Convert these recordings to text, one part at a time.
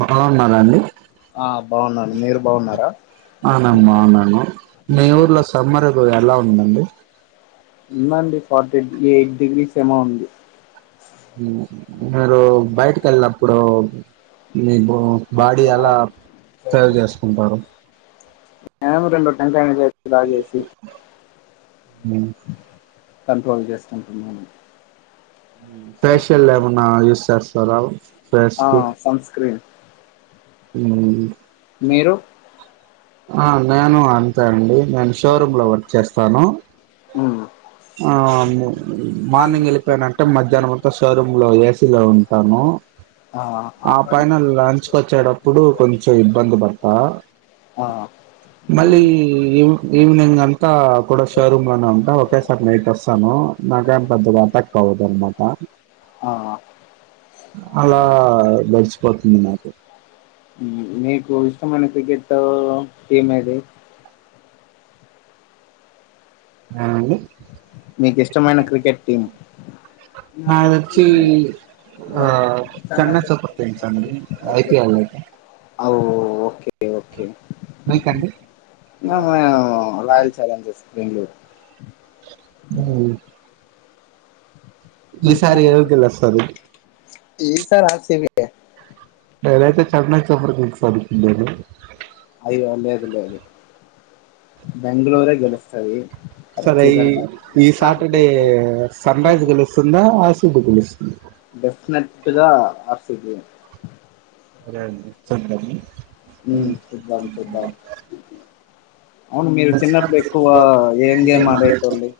బాగుంన్నార అండి ఆ బాగున్నాను మీరు బాగున్నారా బాగున్నాను బాగున్నాను మీ ఊర్లో సమ్మరు గు ఎలా ఉందండి ఉందండి ఫార్టీ ఎయిట్ డిగ్రీస్ ఏమో ఉంది మీరు బైట్ కేలినప్పుడు మీ బో మ్ బాడీ అలా సేవ్ చేసుకుంటారు [inaudible] బాగ్ చేసి కంట్రోల్ చేస్కుంటున్నాను ఫేషల్ ఎవన్నా యూస్ సేస్తారా ఆ ఫేస్కి సన్ స్క్రీన్ మ్మ్ మీరు ఆ నేను అంతే అండి నేను షోరూమ్లో వర్క్ చేస్తాను మ్ ఆవ్ను మార్నింగేళ్ళిపోయానంటే మధ్యాహ్నం అంతా షోరూమ్లో ఏసీలో ఉంటాను ఆ ఆ పైన లంచ్కోచ్చేటప్పుడు కొంచెం ఇబ్బంది పడుతా ఆ మళ్ళీ ఈవ్ ఈవనింగ్ అంతా కూడా షోరూమ్లోనే ఉంటా ఒకే స నైట్ వస్తాను నాకే పెద్ద ఏఫెక్ట్ అవ్వదన్నమాట ఆ అలా గడిచ్పోతుంది నాకు మీకు ఇష్టమైన క్రికెటు ఎమది ఆ అండి మీకీష్టమైన క్రికెట్ టీమ్ నా దోచ్చీ ఆ చెన్నై సూపర్ టీమ్స్ అండి ఐపిల్ అవ్ ఓకే ఓకే మీకండి ఆ మీము రాయల్ చాలెంజెర్స్ బెంగళూరు మ్ ఈసారి ఎవరు గేలుస్తారు ఈసారి ఆర్సిబి యే లేేదంతే చెన్నై సూపర్ కింగ్స్ [unintelligible] అయ్యో లేదు లేదు బెంగళూరే గెలుస్తది సరే ఖచ్చితంగా ఈ సాటర్డే సన్ రైజ్ గెలుస్తుందా ఆర్సీబి గెలుస్తుందా డెఫినెట్గా ఆర్సీబి యే సరే అండి చూద్దాం మ్ చుద్దాం చుద్దాం [inaudible] ఏం గేమ్ ఆడేటోళ్ళు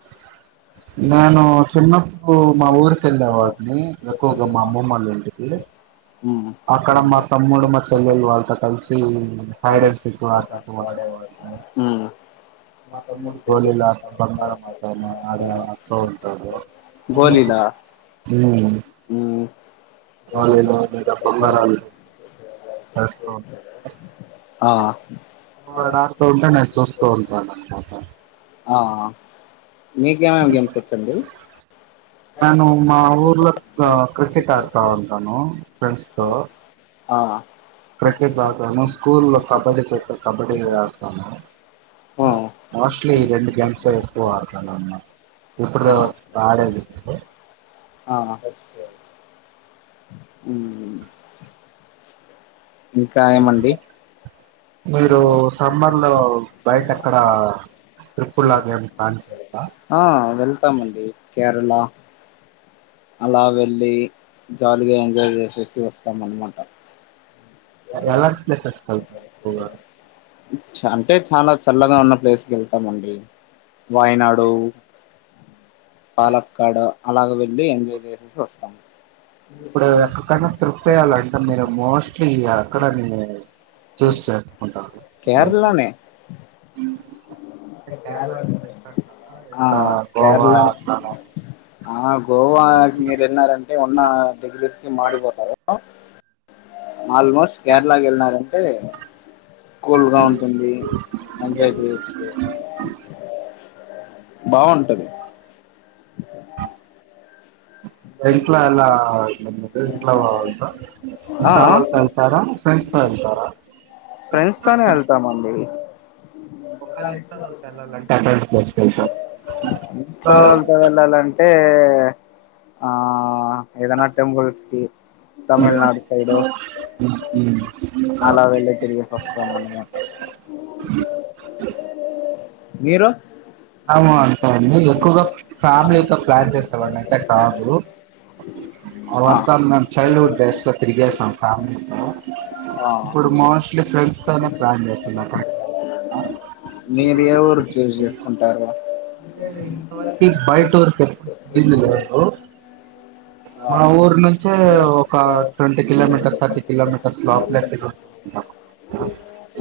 నేను చిన్నప్పుడు మా ఊరికేళ్ళే వాడిని ఎక్కువగా మా అమ్మమ్మళ్ళింటికి ఉమ్ అక్కడ మా తమ్ముడు మా చెల్లెళ్ళు వాళ్ళతో కలిసి హైడెన్ సిక్ వాడేవాళ్ళం ఆ మా తమ్ముడు గోలీ [unintelligible] బొంగరం [unintelligible] ఉంటడు గోలీలా ఉమ్ ఉమ్ అలేదఅలేద బంగారాన్ని తెస్తాం ఆఅ మిరాడ్తుండండి నేను చూస్తూ ఉంటాను అంటున్నా ఆహ మీకేమేమి గేమ్స్ ఓచ్చండి? నేను మా ఊర్లో అ క్రికెట్ ఆడుతా ఉంటాను ఫ్రెంఫ్స్ తో ఆ క్రికెట్ ఆడుతాను స్కూల్లో కబడ్డీ కోకో కబడ్డీ ఆడుతాను ఆ మోస్ట్లీ రెండు గేమ్స్ ఏ ఎక్కువ ఆడుతా అన్నమాట ఇప్పుడు ఆడేది ఆహ మ్ ఇంకా ఎం అండి మీరు సమ్మర్ లో బయట అక్కడ ఆ వెళ్ళ్తామ్ అండి కేరళ అలా వెళ్ళి జాలీగా ఎంజాయ్ చేసేసి వస్తాం అనమాట. ఎలాటి ప్లేసెస్ కి వెళ్తారు పోయిరాన్ అంటే చానా చల్లగా ఉన్న ప్లేసెస్ వెళ్తా వెళ్లుతా అండి వాయనాడు, పాలక్కడ అలాగ వెళ్ళి ఎంజాయ్ చేసేసి వస్తా ఇప్పుడు ఎక్కకన్నా ట్రిప్ ఏయాలి అంటే మీరు మోస్ట్లీ అక్కడని షూస్ చేసుకుంటాను కేరళనే అంటే కేరళ ప్రిస్ట్ అన్న ఆ అట్లా గోవా కేరళ అట్లన ఆ గోవా మీరు వెళ్ళినారంటే ఉన్న డిగ్రీస్ కి మాడిపోతారు. ఆల్మోస్ట్ కేరళ కి వెళ్లినారంటే కూల్ గా ఉంటుంది. ఎంజాయ్ చేయొచ్చు. బావుంటది ఇంట్లో లా ఇంట్లో వాళ్ళతో ఆ ఇంట్లో వాళ్ళతో వెళ్తారా, ఫ్రెండ్స్ తో వెల్ తారా ఫ్రెండ్స్ తోనే వెళ్ళ్తామ్ అండి ఒకళ్ళ ఇంట్లా వాళ్ళతో ఎల్లాలి అంటే అలాంటి ప్లేస్ కి వెళ్తాం ఇంట్లో వాళ్ళతో వెళ్ళాలి అంటే ఆ ఏదన్నా టెంపుల్స్ కి తమిళనాడు సైడు అలా వెళ్ళి తిరిగేసి వస్తాం అన్నమాట మీరు? అవు అంతే అండి ఎక్కువగా ఫ్యామిలీ తో ప్లాన్ చేస్తామని అయితే కాదు. ఆ అవుంత మేం చైల్డ్హుడ్ డేస్ తిరిగేషం ఫ్యామిలీ తో ఆ ఇప్పుడు మోస్ట్లీ ఫ్రెండ్స్ తోనే ప్లాన్ చేస్తున్నాం అండి మీరు అ ఏ ఊరు చూస్ చేసుకుంటారా అంటే ఇంతవరకు బయట తోరి తో ఎప్పుడు పోయింది లేదు ఆ మా ఊరు నుంచే ఒక ట్వంటీ కిలోమీటర్స్, థర్టీ కిలోమీటర్స్ లోపలే మాకు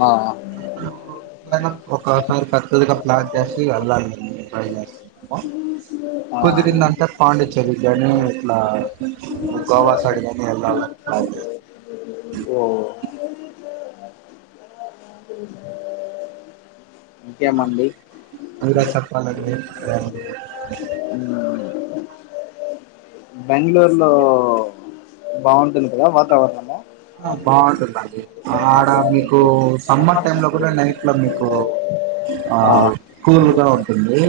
ఆహ్ ఇప్పుడు అవ్వు ఎంతయినా ఒకసారి కరెక్ట్ గా ప్లాన్ చేసి వెళ్ళాలం ట్రై చేస్తాము. ఆ కుదిరిందంతా పాండిచెర్లనే ఆహ్ గోవా సైడ్ గాని వెళదామని ట్రై చేసినమ్ ఓ ఇంకేం అండి మీరే చెప్పాలి ఉండి ఏమన బెంగళూరు లో బాగుంటుంది కదా వాతావరణము ఆ బాగుంటుంది అండి ఆడ మీకు సమ్మర్ టైమ్ లో కూడా నైట్ లో మీకు ఆ ఆవ్ కూల్ గా ఉంటుంది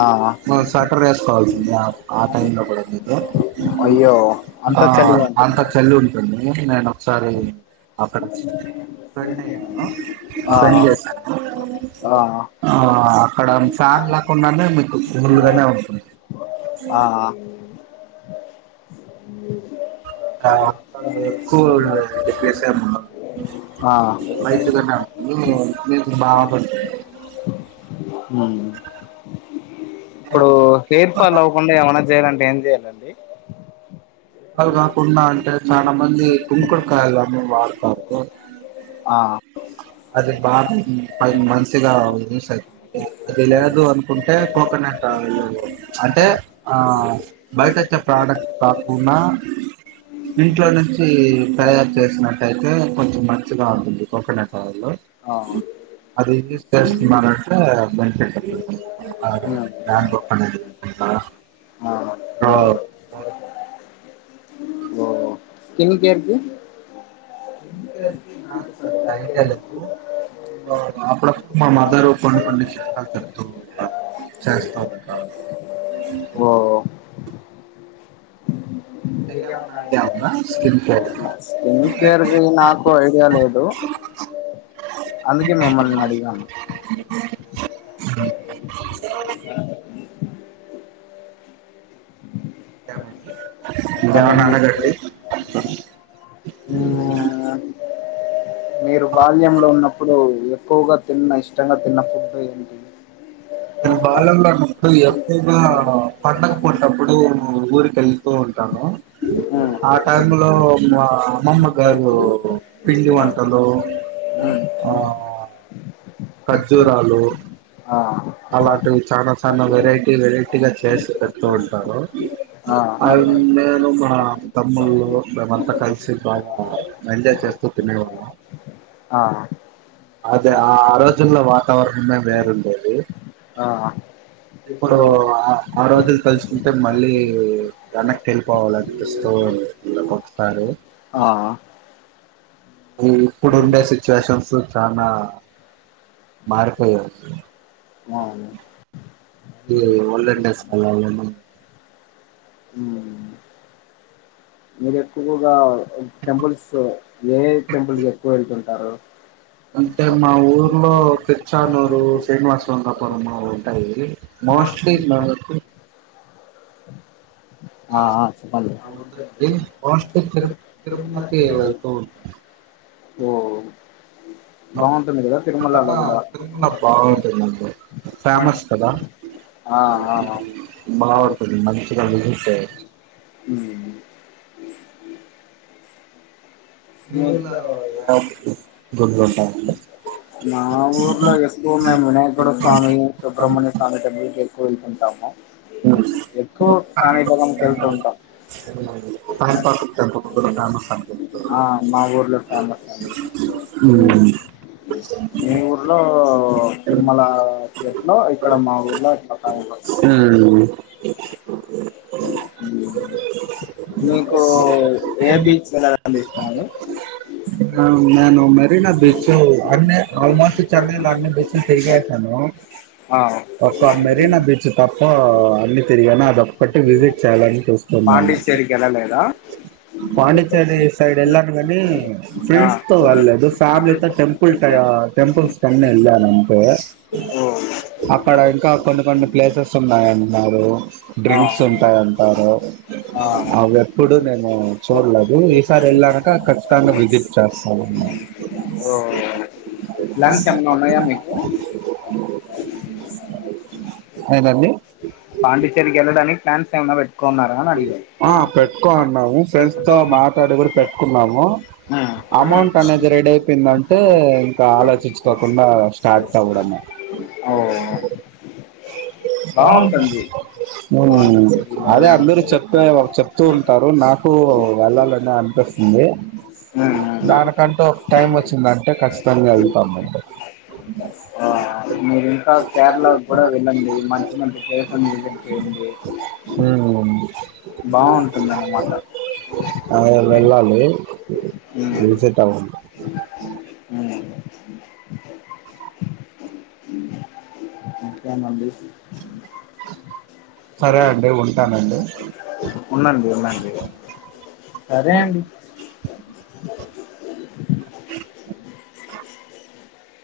ఆ మరి స్వీటర్ వేసుకోవాల్సింది ఆ టైం లో కూడా మీరు అయ్యో ఆ అంతా చలిగా ఉంటుంది అంత చల్లి ఉంటుంది నేను సరే అక్కడ ఫ్రెండ్ అయ్యాను ఆ ఫ్రెండ్ చేశాను ఆ ఆ అక్కడ ఫ్యాన్ లేకుండానే మీకు కూల్ గానే ఉంటుంది ఆహా ఆ అక్కడ ఎక్కువు ప్లేస్ ఎం ఉండదు ఆ లైట్ గానే ఉంటుంది మీకు బాగుంటుంది హ్మ్ ఇప్పుడు హెయిర్ ఫాల్ అవ్వకుండా ఏమన చేయాలంటే ఏం చెయాలండి లు కాకుండా అంటే చాలా మంది కుంకుడు కాయలు అని వాడ్తారు ఆ అది బాగా ఫైవ్ మంత్స్ గా యూస్ చేస్తున్న అది లేదు అనుకుంటే కోకోనట్ ఆయిల్ టె ఆ బయట వచ్చే ప్రోడక్ట్ ప్ర న్న ఇంట్లో నుంచి తయారు చేసినట్టయితే కొంచమ్ చ్చుగా ఉంటుంది కోకోనట్ ఆయిలు ఆ అది యూస్ చేస్తున్నరంటే బెనిఫిట్ మ్మ్ [inaudible] ఔ ఓఓ స్కిన్ కేర్ కి స్కిన్ కేర్ కి నాకు కూడా అంత ఐడియా లేదు సో అప్పుడపుడు మా మదరు కొన్ని కొన్ని చిట్కాలు చెప్తుంటారు చేస్తుంటారు మీకు మీకేమన్నా ఏమన్నా ఐడియా ఉందా స్కిన్ కేర్ ఉందా స్కిన్ కేర్ కు నాకు ఐడియా లేదు అందుకే మిమ్మల్ని అడిగాము [inaudible] ఇంకేమన చెప్పాలండి అడగండి [inaudible] మ్మ్ మీరు బాల్యంలో ఉన్నప్పుడు ఎక్కువగా తిన్న ఇష్టంగా తిన్న ఫుడ్ ఏంటి? నేను బాల్యంలో ఉన్నపుడు ఎక్కువగా పండగపూట అప్పుడు ఊరుకి వెళ్తు ఉ ఉంటాను మ్మ్ ఆ టైంలొ ఇంగ అమ్మమ్మగారు పిండివంటలు మ్మ్ ఆ ఖర్జురాలు ఆ అలాంటివి చనా చనా వెరైటీ వెరైటీగా చేసి పెడుతూ ఉంటారు. ఆ అన్ మేము మా తమ్ములు మేమ్ అంతా కలిసి బాగా ఎంజాయ్ చేస్తూ చిన్నగాఉన్నాం ఆ అద ఆ ఆ రోజుల్లో వాతావరణమే వేరుండేది ఆ ఇప్పుడు ఆ రోజులు తలుచుకుంటే మళ్ళీ వెనక్కి వెళ్లిపోవాలి అనిపిస్తు ఇల ఒకసారి ఆ ఇప్పుడు ఉండే సిచ్యువేషన్స్ చానా మారిపోయాయి అవును ఇ ఓల్డెన్డేస్ కి వెళ్లన్ని అని ఉంది హ్మ్ మీరు ఎక్కువగా టెంపుల్స్ ఏ ఏ టెంపుల్ కి ఎక్కువ వెళ్తుంటారు. అంటే మా వొర్లో తిర్చానూరు శ్రీనివాసవంగాపురము ఉంటాయి మోస్టలీ మనకు ఆ ఆ [unintelligible] చెప్పండి తిరు తిరుమలకి వెళ్తూ ఉం ఓ బాగుంటుంది కదా అక్కడ తిరుమలలో కూడా తిరుమల బావుంటుంది అండి ఫేమస్ కదా ఆ ఆ బావుంటది మంచిగా పిలిస్తే ఉమ్. మీ ఊర్లో ఎలా గుళ్ళు ఉంటాయండి [unintelligible] మా ఊర్లో ఎక్కువ మేము వినాయకుడి స్వామి సుబ్రమణ్ ణ్య స్వామి టెంపుల్ కి ఎక్కువ వెళ్తుంటాము ఎక్కువ కానిపాకానికి వెళ్తూ ఉంటాం కాణిపాక్ టెంపుల్ [unintelligible] ఆ మాఊర్లో ఫేమస్ అండి ఉమ్, మీ ఊర్లో తిరుమలా పెట్లో ఇక్కడ మా ఊర్లో అట్ల హ్మ్మ్ ఉమ్ మీకూ ఏ బీచ్కి వెళ్ళాలంటే ఇష్టమండి ఆ నేను మెరినా బీచ్ అన్ని ఆల్మోస్ట్ చెన్నై లో అన్ని బీచ్లు తీరిగేసాను ఆ ఒక్క మెరినా బీచ్ తప్ప అన్ని తిరిగను అదొక్ క్కటి విజిట్ చేయాలని చూస్తున్నాను పాండిచ్చేరికి వెళ్ళలేదా పాండిచ్చేర్రి సైడ్ ఎళ్ళను గనీ ఆ ఫ్రెండ్స్ తో వెళ్లేదు ఫ్యామిలీతో టెంపుల్ట ఆ టెంపుల్స్ కన్నెళ్ళాననుకో ఓ అక్కడ ఇంకా కొన్ని కొన్ని ప్లేసెస్ ఉన్నాయి అన్నారు ఆ డ్రింక్స్ ఉంటాయి అంటారు ఆ అవి ఎప్పుడు నేను చూడలేదు ఈసారి వెళ్ళా క ఖచ్చితంగా విజిట్ చేస్తాను ఓ ప్లాన్స్ ఏమైనా ఉన్నాయా మీకు ఎందండి పాండిచ్చేర్రి కెళ్ళడానికి ప్లాన్స్ ఏమైనా పెట్ ఆ పెట్టుకోన్నాము ఫ్రెండ్స్ తో మాట్లాడి గూడా పెట్టుకున్నాము అమౌంట్ అనేది రెడి అయిపోయిందంటే ఇంకా ఆలోచించుకోకుండా స్టార్ట్ అవ్వడమె బావన్ హ్మ్ అదే అందరు తొ చెప్తూ ఉంటారు నాకు వెళ్ళాలని అనిపిస్తుంది దానికంటు ఒక టైం వచ్చిందంటే ఖచ్చితంగా వెళ్తామండి ఆ మీరు ఇంకా కేరళ గూడ వెళ్ళండి మంచి మంచి ప్లేస్ లన్ని విజిట్ చేయండి ఉమ్ బావుంటుంది అనమాట అదె వెళ్ళాలీ ఉమ్, ఇల్లు సెట్ అవ్ ఉమ్. ఇంకేమండి సరే అండి ఉండండి ఉండండి సరే అ